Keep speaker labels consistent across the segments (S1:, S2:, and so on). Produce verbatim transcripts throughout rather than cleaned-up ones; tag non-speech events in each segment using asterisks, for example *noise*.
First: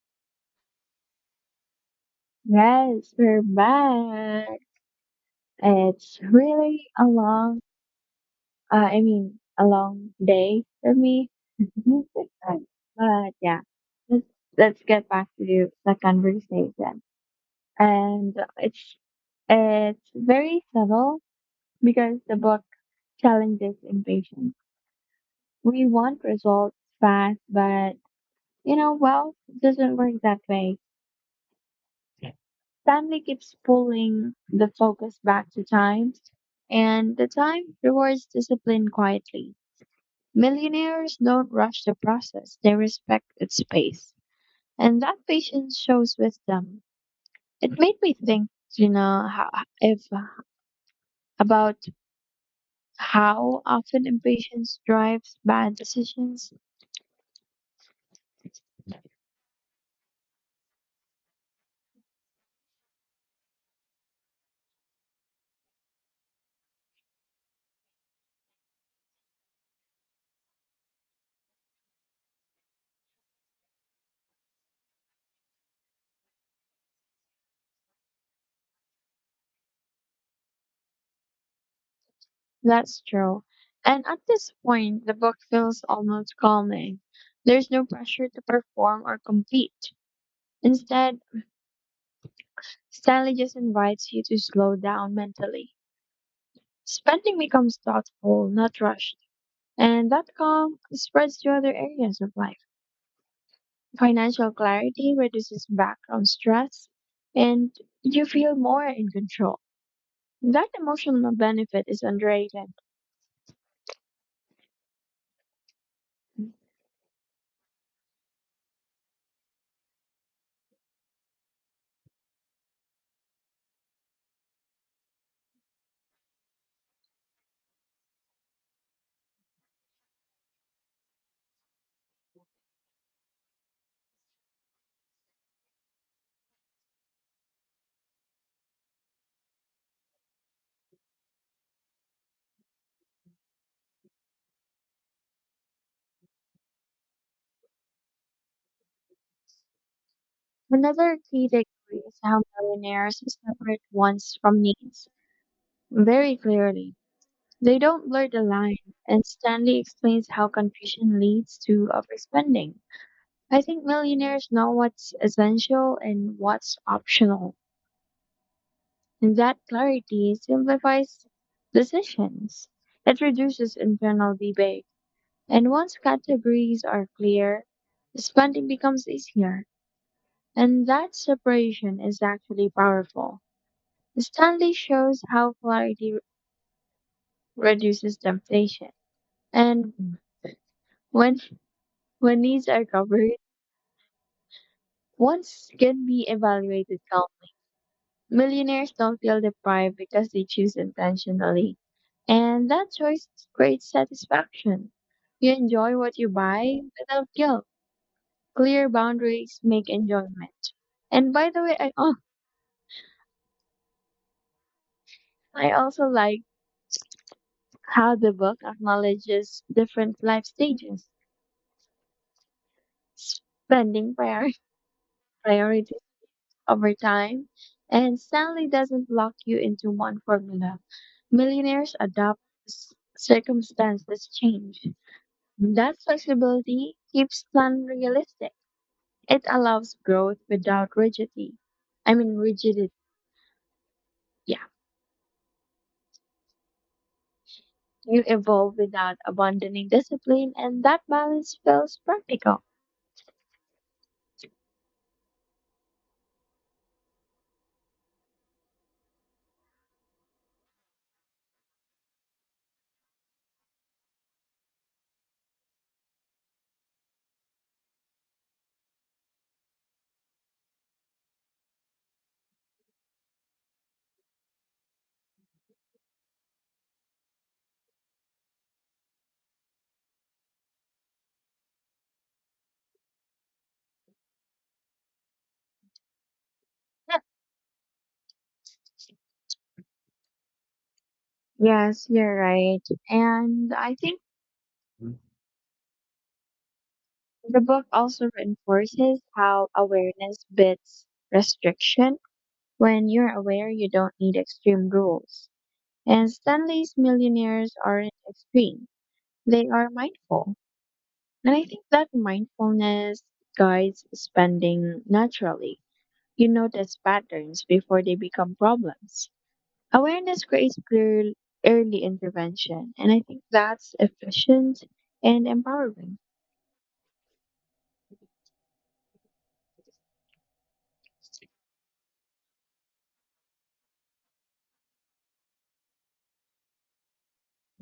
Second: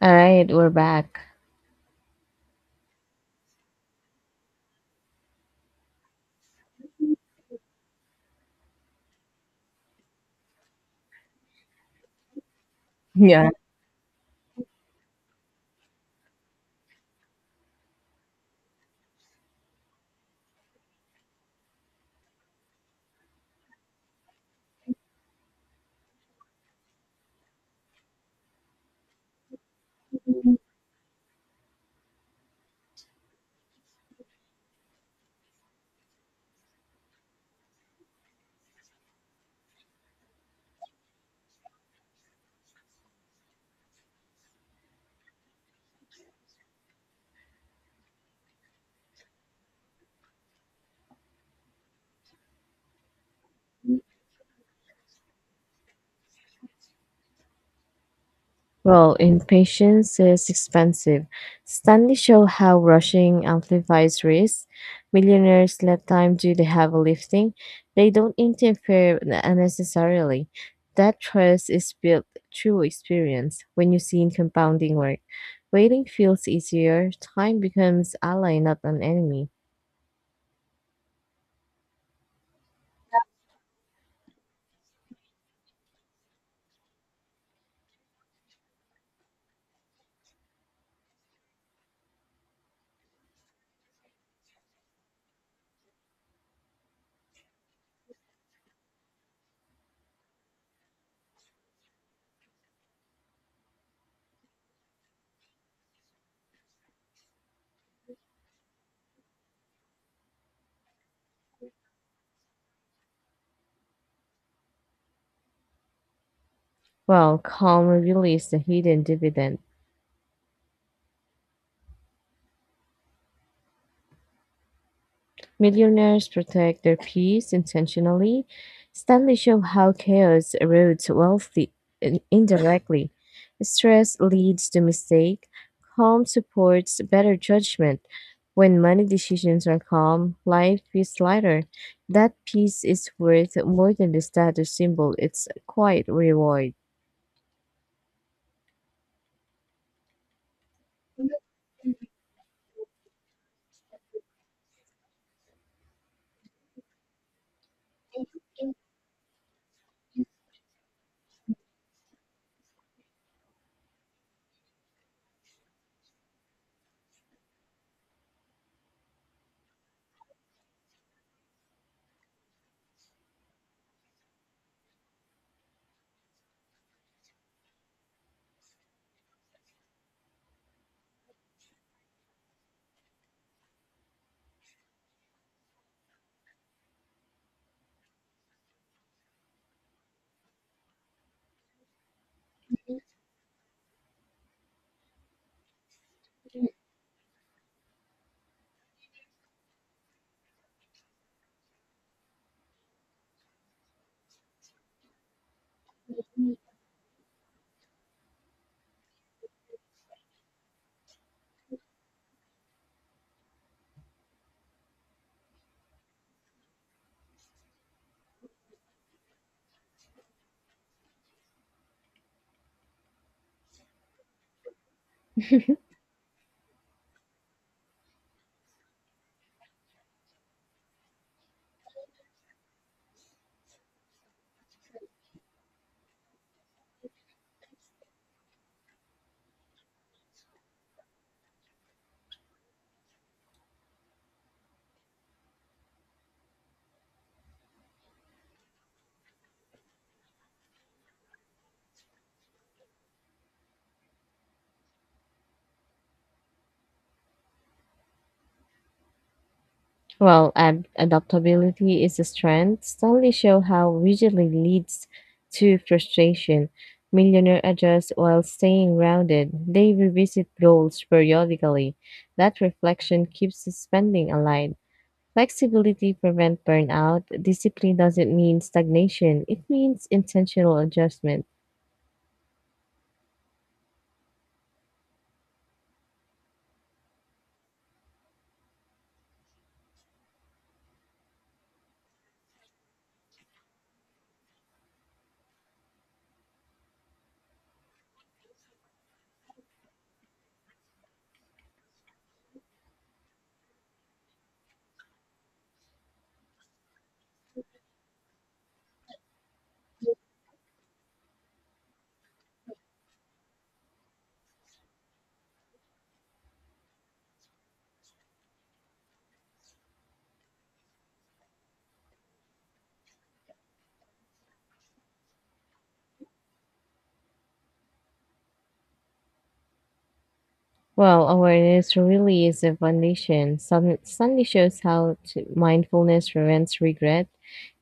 S1: All right, we're back.
S2: Yes, we're back. It's really a long, uh, I mean, a long day for me. *laughs* But
S1: Yeah.
S2: yeah, let's let's get back to the conversation. And it's it's very subtle because the book challenges impatience. We want results fast, but you know, well, it doesn't work that way. Stanley keeps pulling the focus back to time, and the time rewards discipline quietly. Millionaires don't rush the process, they respect its pace. And that patience shows wisdom. It made me think, you know, how, if about how often impatience drives bad decisions.
S1: Well, impatience is expensive. Stanley show how rushing amplifies risk. Millionaires let time do the heavy lifting. They don't interfere unnecessarily. That trust is built through experience when you see in compounding work. Waiting feels easier. Time becomes ally, not an enemy.
S2: That's true. And at this point, the book feels almost calming. There's no pressure to perform or compete. Instead, Stanley just invites you to slow down mentally. Spending becomes thoughtful, not rushed. And that calm spreads to other areas of life. Financial clarity reduces background stress and you feel more in control. That emotional benefit is underrated.
S1: Well, calm really is the hidden dividend. Millionaires protect their peace intentionally. Studies show how chaos erodes wealth in- indirectly. Stress leads to mistake. Calm supports better judgment. When money decisions are calm, life feels lighter. That peace is worth more than the status symbol. It's a quiet reward.
S2: Another key takeaway is how millionaires separate wants from needs very clearly. They don't blur the line, and Stanley explains how confusion leads to overspending. I think millionaires know what's essential and what's optional, and that clarity simplifies decisions. It reduces internal debate, and once categories are clear, spending becomes easier, and that separation is actually powerful. Stanley shows how clarity re- reduces temptation, and when when needs are covered, wants can be evaluated calmly. Millionaires don't feel deprived because they choose intentionally. And that choice creates satisfaction. You enjoy what you buy without guilt. Clear boundaries make enjoyment. And by the way, I, oh, I also like how the book acknowledges different life stages, spending prior- *laughs* priorities over time, and Stanley doesn't lock you into one formula. Millionaires adapt as circumstances change. That flexibility keeps plan realistic. It allows growth without rigidity. I mean rigidity. Yeah. You evolve without abandoning discipline and that balance feels practical.
S1: Well, ad- adaptability is a strength. Studies show how rigidly leads to frustration. Millionaire adjust while staying grounded. They revisit goals periodically. That reflection keeps the spending aligned. Flexibility prevents burnout. Discipline doesn't mean stagnation. It means intentional adjustment.
S2: Yeah. Yes, you're right. And I think the book also reinforces how awareness beats restriction. When you're aware, you don't need extreme rules. And Stanley's millionaires aren't extreme. They are mindful. And I think that mindfulness guides spending naturally. You notice patterns before they become problems. Awareness creates clear early intervention, and I think that's efficient and empowering.
S1: Well, awareness really is the foundation. Sun- Sunday shows how to mindfulness prevents regret.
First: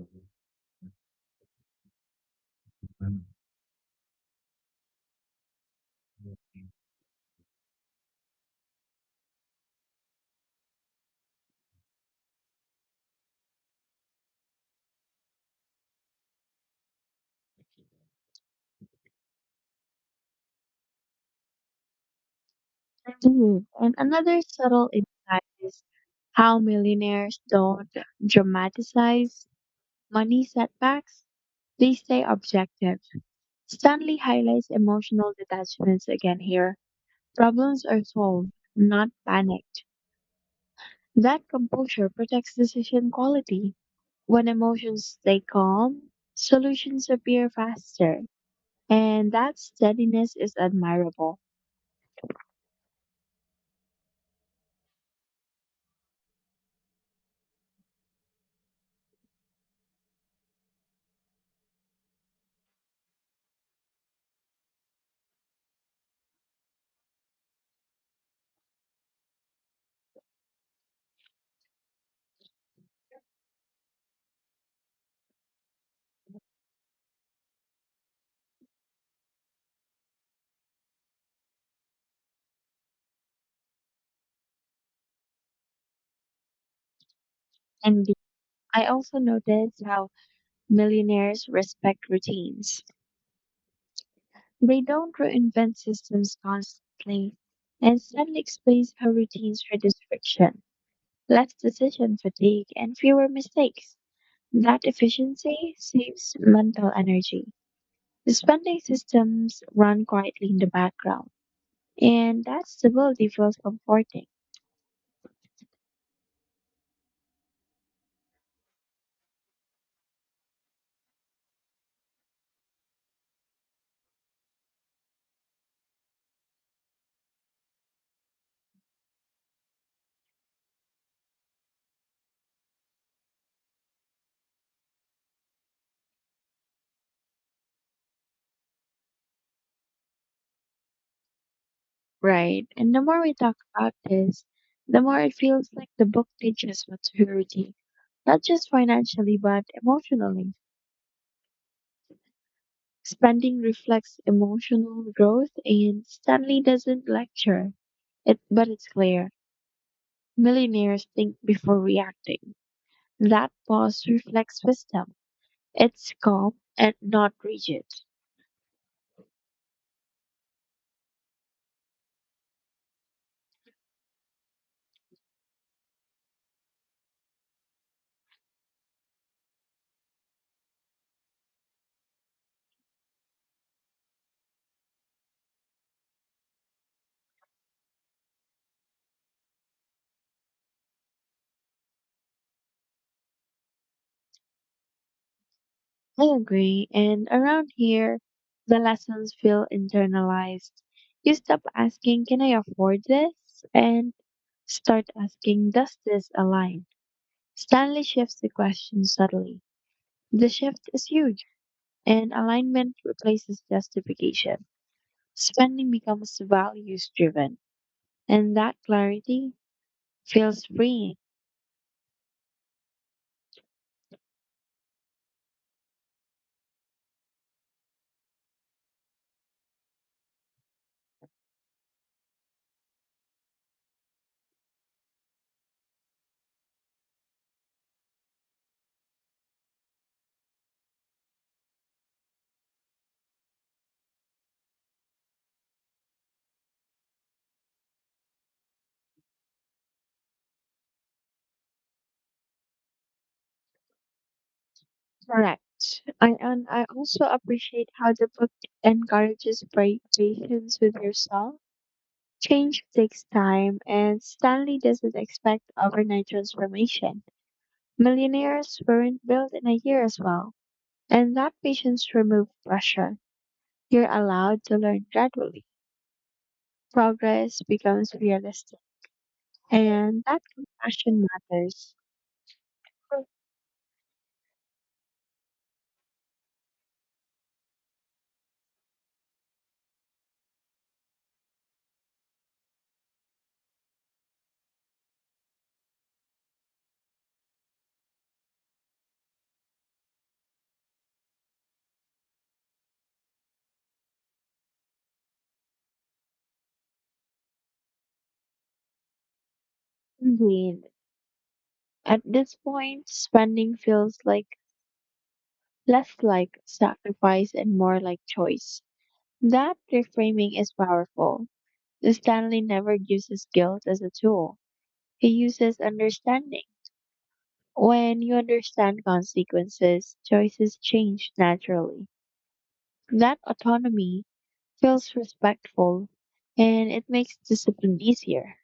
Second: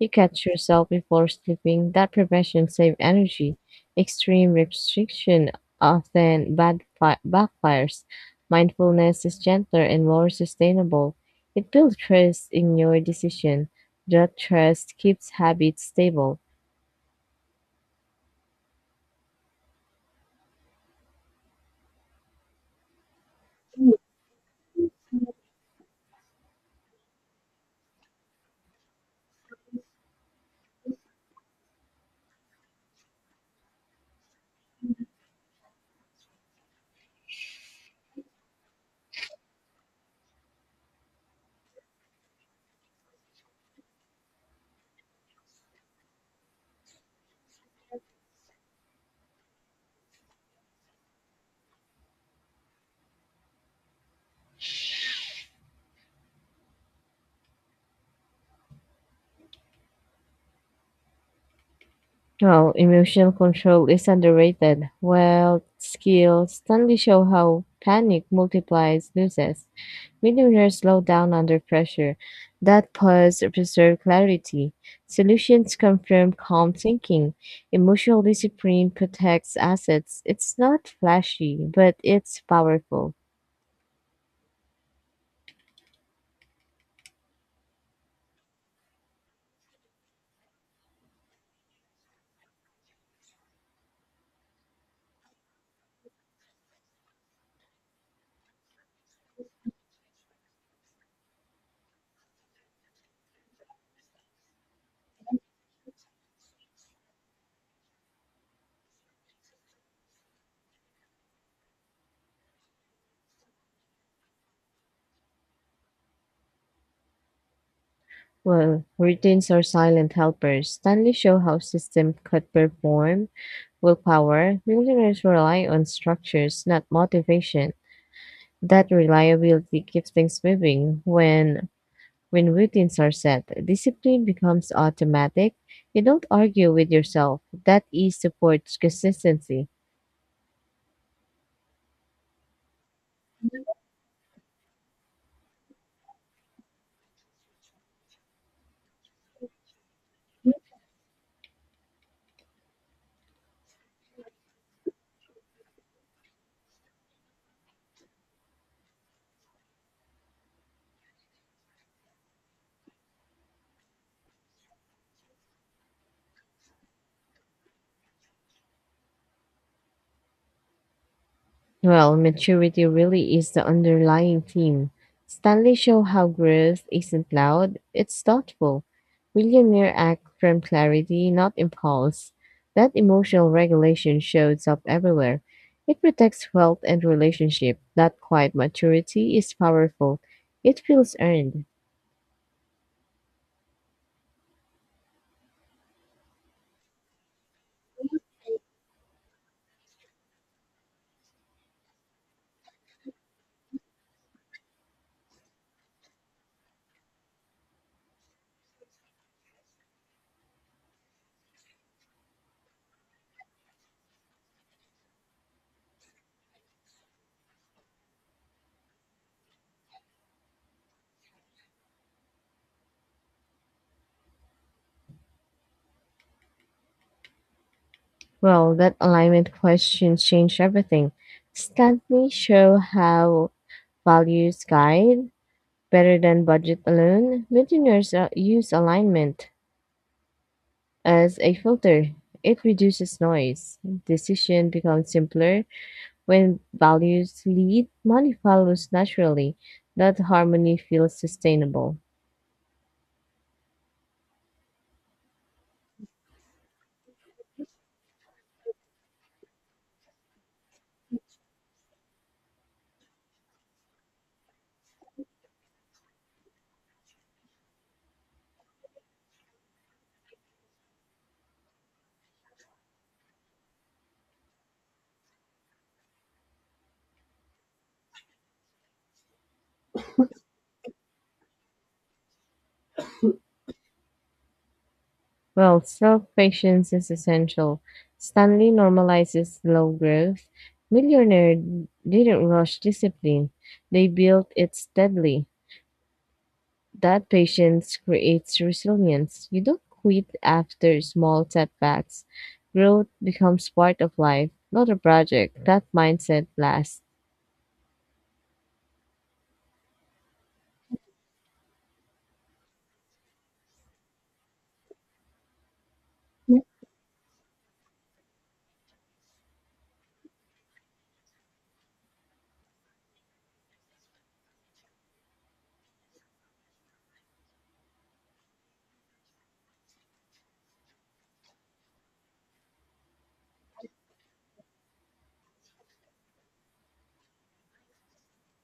S1: You catch yourself before sleeping. That prevention saves energy. Extreme restriction often bad fi- backfires. Mindfulness is gentler and more sustainable. It builds trust in your decision. That trust keeps habits stable.
S2: Indeed. And another subtle insight is how millionaires don't dramatize money setbacks. They stay objective. Stanley highlights emotional detachments again here. Problems are solved, not panicked. That composure protects decision quality. When emotions stay calm, solutions appear faster, and that steadiness is admirable.
S1: Well, emotional control is underrated. Well, skills Stanley show how panic multiplies losses. Millionaires slow down under pressure. That pause preserve clarity. Solutions come from calm thinking. Emotional discipline protects assets. It's not flashy, but it's powerful.
S2: And I also noticed how millionaires respect routines. They don't reinvent systems constantly and suddenly explains how routines reduce friction, less decision fatigue, and fewer mistakes. That efficiency saves mental energy. The spending systems run quietly in the background, and that stability feels comforting,
S1: Well, routines are silent helpers. Stanley show how system could perform willpower. Millionaires rely on structures, not motivation. That reliability keeps things moving. When when routines are set, discipline becomes automatic. You don't argue with yourself. That ease supports consistency.
S2: right? And the more we talk about this, the more it feels like the book teaches maturity, not just financially, but emotionally. Spending reflects emotional growth, and Stanley doesn't lecture it, but it's clear. Millionaires think before reacting. That pause reflects wisdom. It's calm and not rigid.
S1: Well, maturity really is the underlying theme. Stanley show how growth isn't loud, it's thoughtful. Millionaire act from clarity, not impulse. That emotional regulation shows up everywhere. It protects wealth and relationship. That quiet maturity is powerful. It feels earned.
S2: I agree. And around here, the lessons feel internalized. You stop asking, can I afford this? And start asking, does this align? Stanley shifts the question subtly. The shift is huge, and alignment replaces justification. Spending becomes values driven, and that clarity feels freeing.
S1: Well, that alignment question changed everything. Stanley show how values guide, Better than budget alone, millionaires uh, use alignment as a filter. It reduces noise. Decision becomes simpler when values lead, money follows naturally. That harmony feels sustainable.
S2: Correct. I, and I also appreciate how the book encourages pra- patience with yourself. Change takes time, and Stanley doesn't expect overnight transformation. Millionaires weren't built in a year as well, and that patience removes pressure. You're allowed to learn gradually. Progress becomes realistic, and that compassion matters.
S1: Well, self patience is essential. Stanley normalizes low growth. Millionaire didn't rush discipline, they built it steadily. That patience creates resilience. You don't quit after small setbacks. Growth becomes part of life, not a project. That mindset lasts.
S2: Indeed. At this point, spending feels like less like sacrifice and more like choice. That reframing is powerful. Stanley never uses guilt as a tool, he uses understanding. When you understand consequences, choices change naturally. That autonomy feels respectful and it makes discipline easier.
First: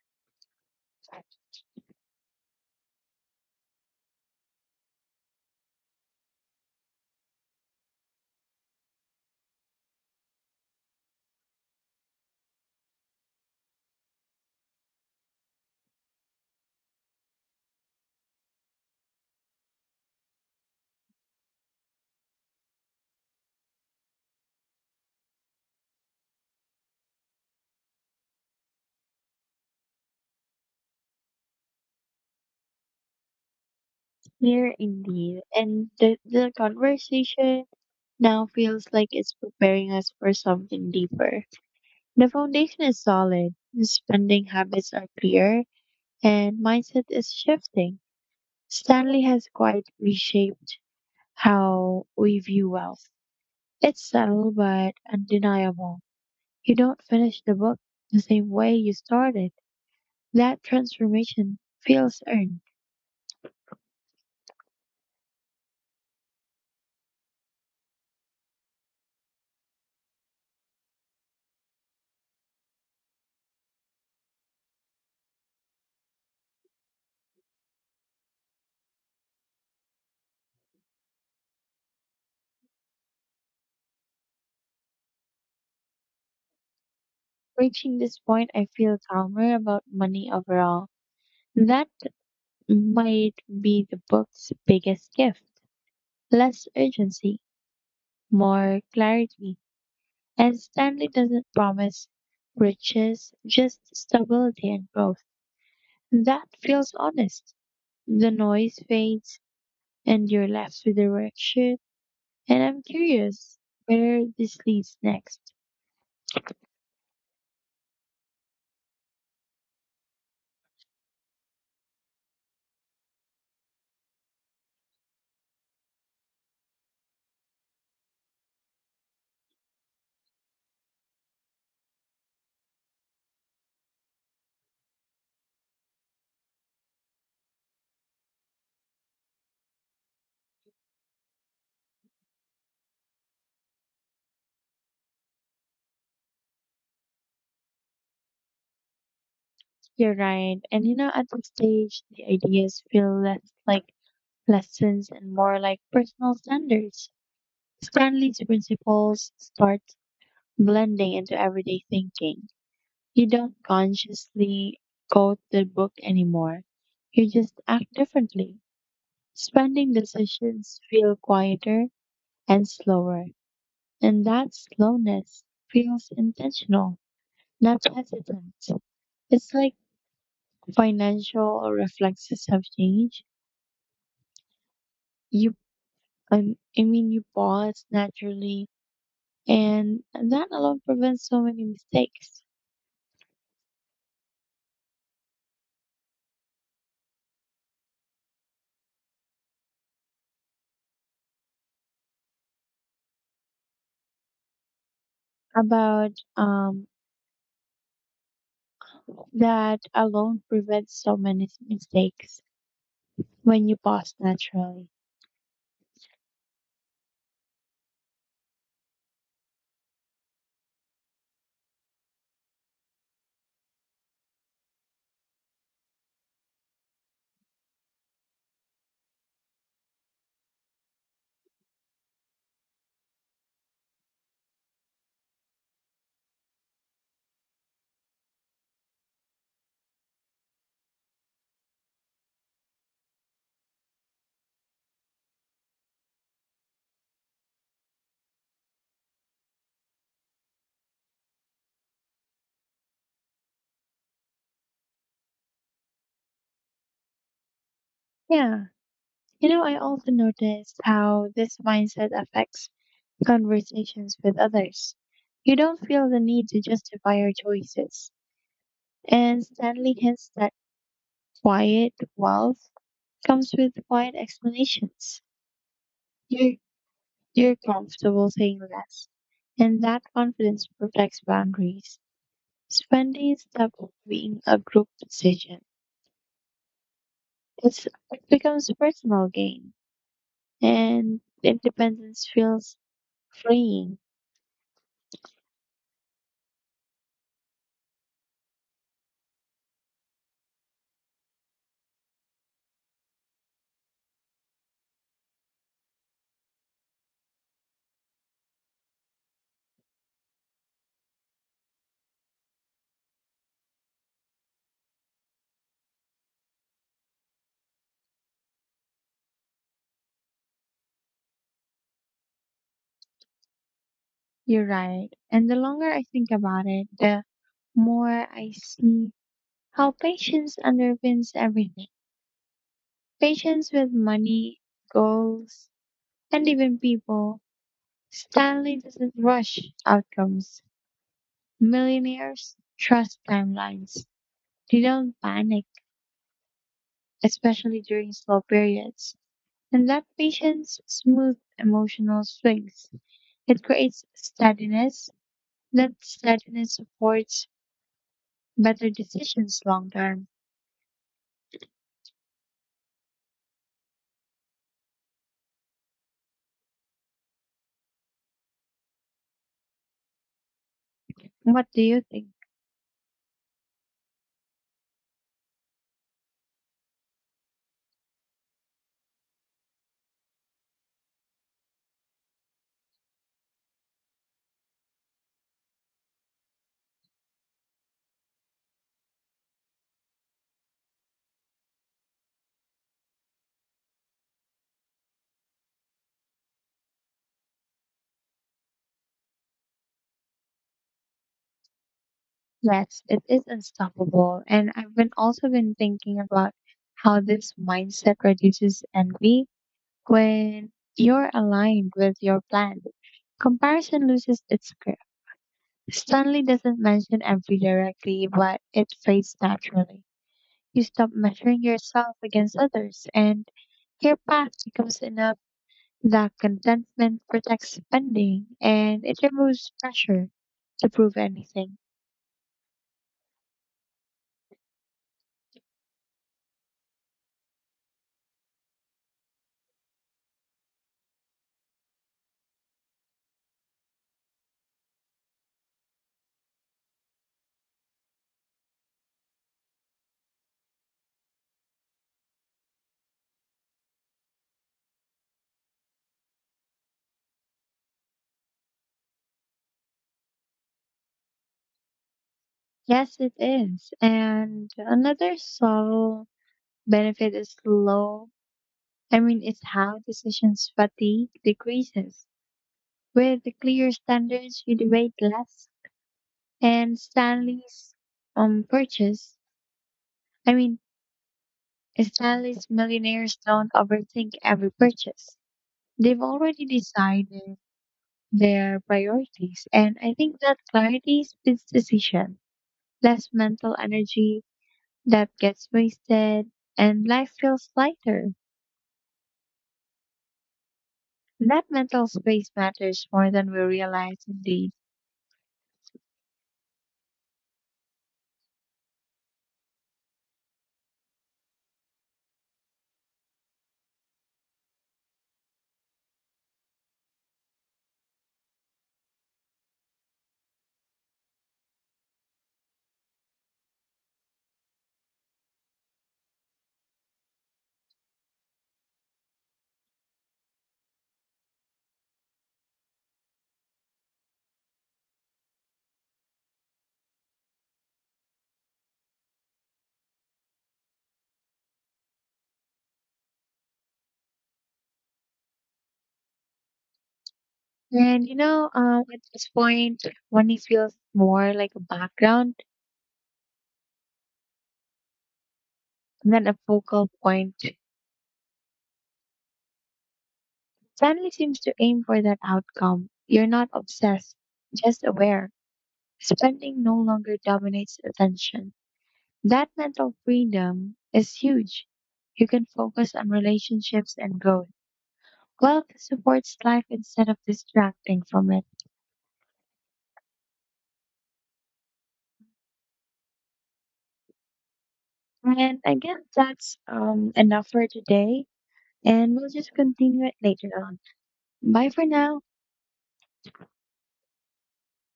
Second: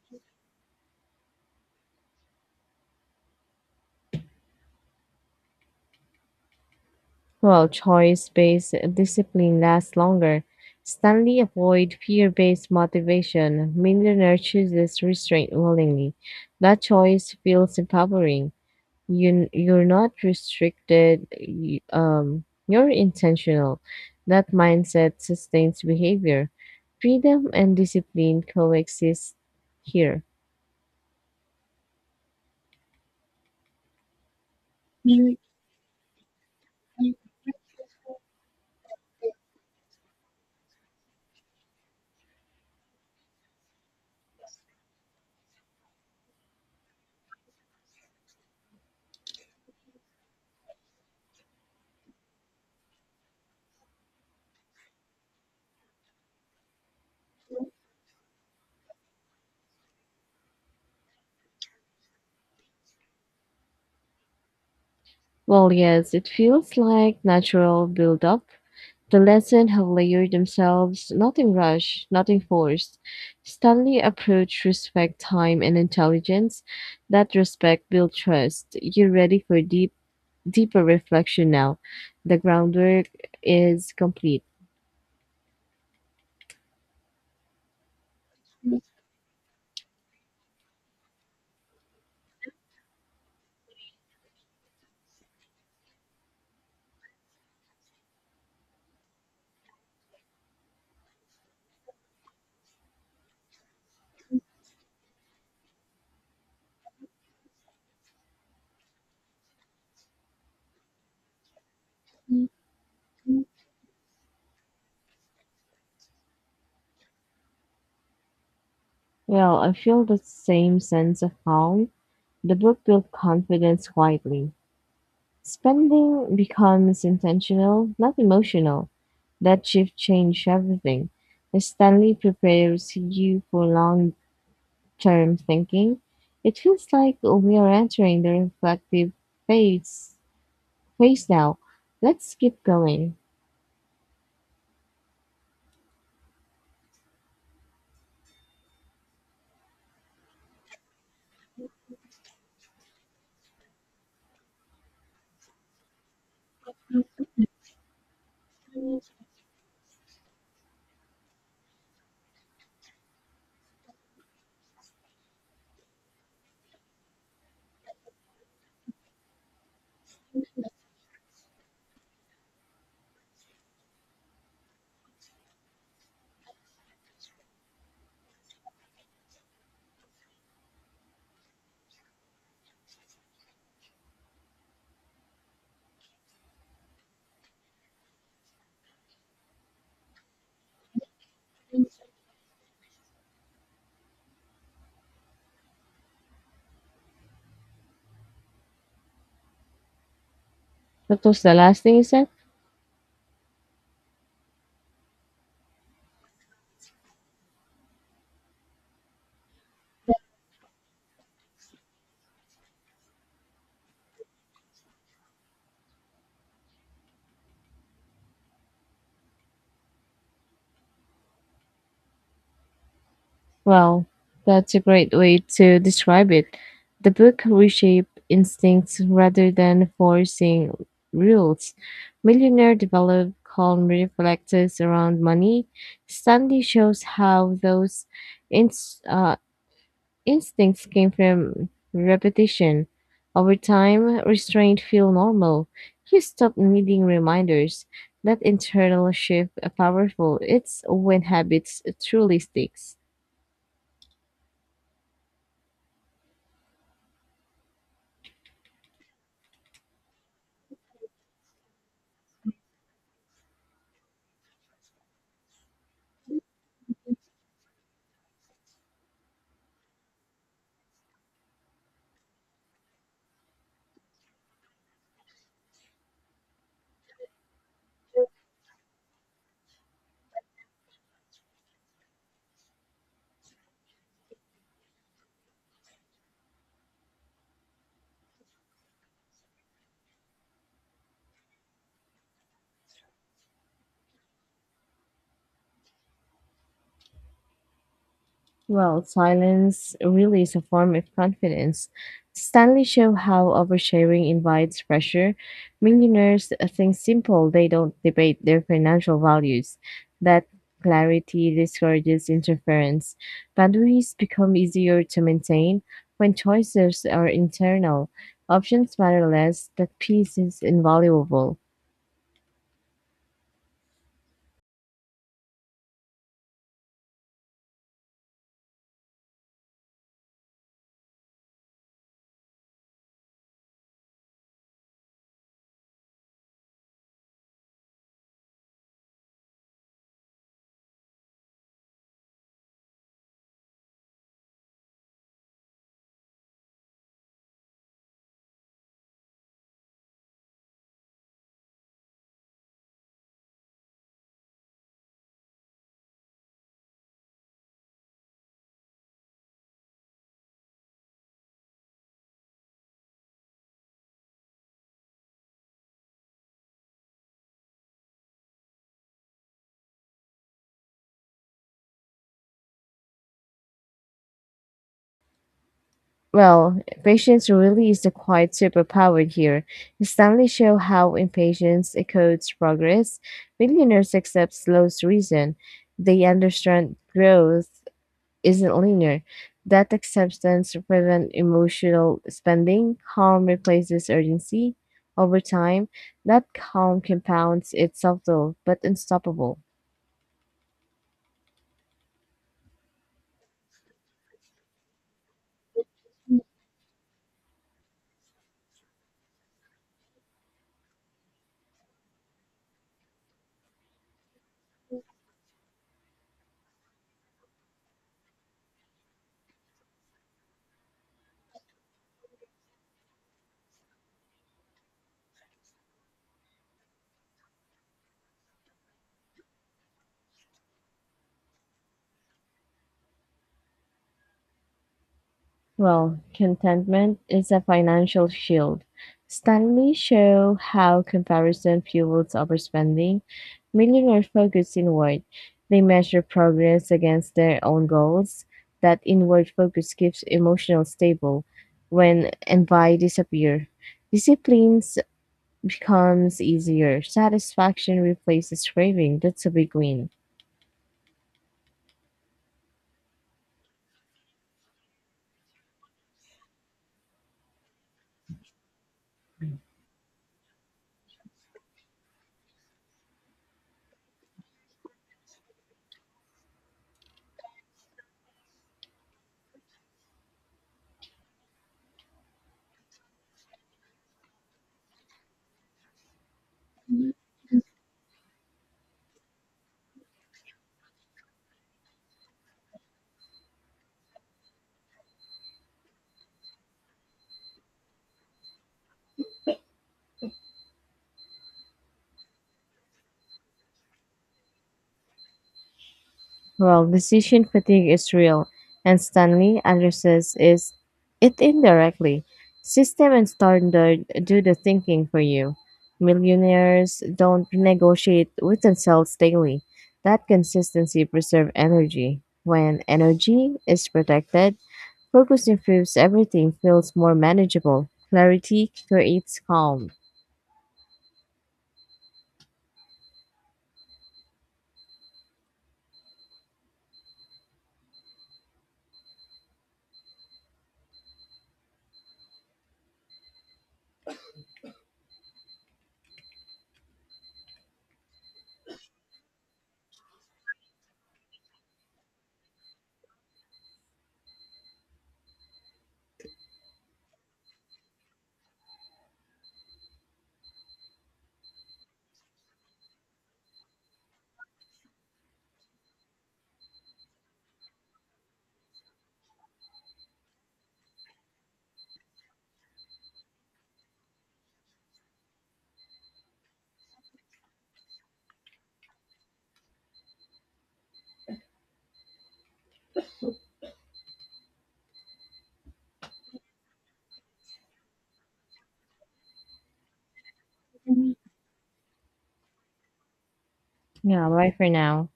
S1: While choice based discipline lasts longer. Stanley avoid fear based motivation. Millionaire chooses restraint willingly. That choice feels empowering. you you're not restricted y- um you're intentional. That mindset sustains behavior. Freedom and discipline coexist here.
S2: Clear indeed. And the, the conversation now feels like it's preparing us for something deeper. The foundation is solid, spending habits are clear, and mindset is shifting. Stanley has quite reshaped how we view wealth. It's subtle but undeniable. You don't finish the book the same way you started. That transformation feels earned.
S1: Well, yes, it feels like natural build up. The lessons have layered themselves, nothing rushed, nothing forced. Stanley approach respect time and intelligence. That respect build trust. You're ready for deep deeper reflection now. The groundwork is complete.
S2: Reaching this point, I feel calmer about money overall. That might be the book's biggest gift. Less urgency, more clarity. And Stanley doesn't promise riches, just stability and growth. That feels honest. The noise fades and you're left with the direction. And I'm curious where this leads next.
S1: Well, I feel the same sense of calm. The book built confidence quietly. Spending becomes intentional, not emotional. That shift changed everything. Stanley prepares you for long term thinking. It feels like we are entering the reflective phase phase now. Let's keep going.
S2: You're right. And you know, at this stage, the ideas feel less like lessons and more like personal standards. Stanley's principles start blending into everyday thinking. You don't consciously quote the book anymore. You just act differently. Spending decisions feel quieter and slower. And that slowness feels intentional, not hesitant. It's like financial reflexes have changed. You, um, I mean, you pause naturally, and that alone prevents so many mistakes.
S1: What was the last thing you said?
S2: About um, that alone prevents so many mistakes when you pause naturally.
S1: Well, that's a great way to describe it. The book reshaped instincts rather than forcing rules. Millionaire developed calm reflexes around money. Stanley shows how those inst- uh, instincts came from repetition. Over time, restraint feel normal. You stop needing reminders. That internal shift uh, powerful. It's when habits truly sticks.
S2: Yeah. You know, I also noticed how this mindset affects conversations with others. You don't feel the need to justify your choices. And Stanley hints that quiet wealth comes with quiet explanations. You're, you're comfortable saying less, and that confidence protects boundaries. Spending stops being a group decision. It's, it becomes personal gain, and independence feels freeing.
S1: Well, silence really is a form of confidence. Stanley show how oversharing invites pressure. Millionaires think simple, they don't debate their financial values. That clarity discourages interference. Boundaries become easier to maintain when choices are internal. Options matter less, that peace is invaluable.
S2: You're right. And the longer I think about it, the more I see how patience underpins everything. Patience with money, goals, and even people. Stanley doesn't rush outcomes. Millionaires trust timelines. They don't panic, especially during slow periods. And that patience smooths emotional swings. It creates steadiness. That steadiness supports better decisions long term. What do you think?
S1: Well, patience really is the quiet superpower here. Stanley show how impatience encodes progress. Millionaires accept slow's reason. They understand growth isn't linear. That acceptance prevents emotional spending. Calm replaces urgency. Over time, that calm compounds. It's subtle but unstoppable.
S2: Yes, it is unstoppable. And I've been also been thinking about how this mindset reduces envy when you're aligned with your plan. Comparison loses its grip. Stanley doesn't mention envy directly, but it fades naturally. You stop measuring yourself against others and your path becomes enough. That contentment protects spending and it removes pressure to prove anything.
S1: Well, contentment is a financial shield. Studies show how comparison fuels overspending. Millionaires focus inward. They measure progress against their own goals. That inward focus keeps emotional stable when envy disappears. Disciplines becomes easier. Satisfaction replaces craving. That's a big win.
S2: Yes, it is. And another subtle benefit is low. I mean, it's how decisions fatigue decreases. With the clear standards, you debate less. And Stanley's um purchase. I mean, Stanley's millionaires don't overthink every purchase. They've already decided their priorities. And I think that clarity speeds decision, less mental energy that gets wasted, and life feels lighter. That mental space matters more than we realize indeed.
S1: Well, decision fatigue is real, and Stanley addresses is it indirectly. System and standard do the thinking for you. Millionaires don't negotiate with themselves daily. That consistency preserves energy. When energy is protected, focus improves everything feels more manageable. Clarity creates calm.
S2: And you know, uh, at this point, when it feels more like a background than a focal point, family seems to aim for that outcome. You're not obsessed, just aware. Spending no longer dominates attention. That mental freedom is huge. You can focus on relationships and growth. Wealth supports life instead of distracting from it. And I guess that's um, enough for today. And we'll just continue it later on. Bye for now.
S1: Yeah, bye for now.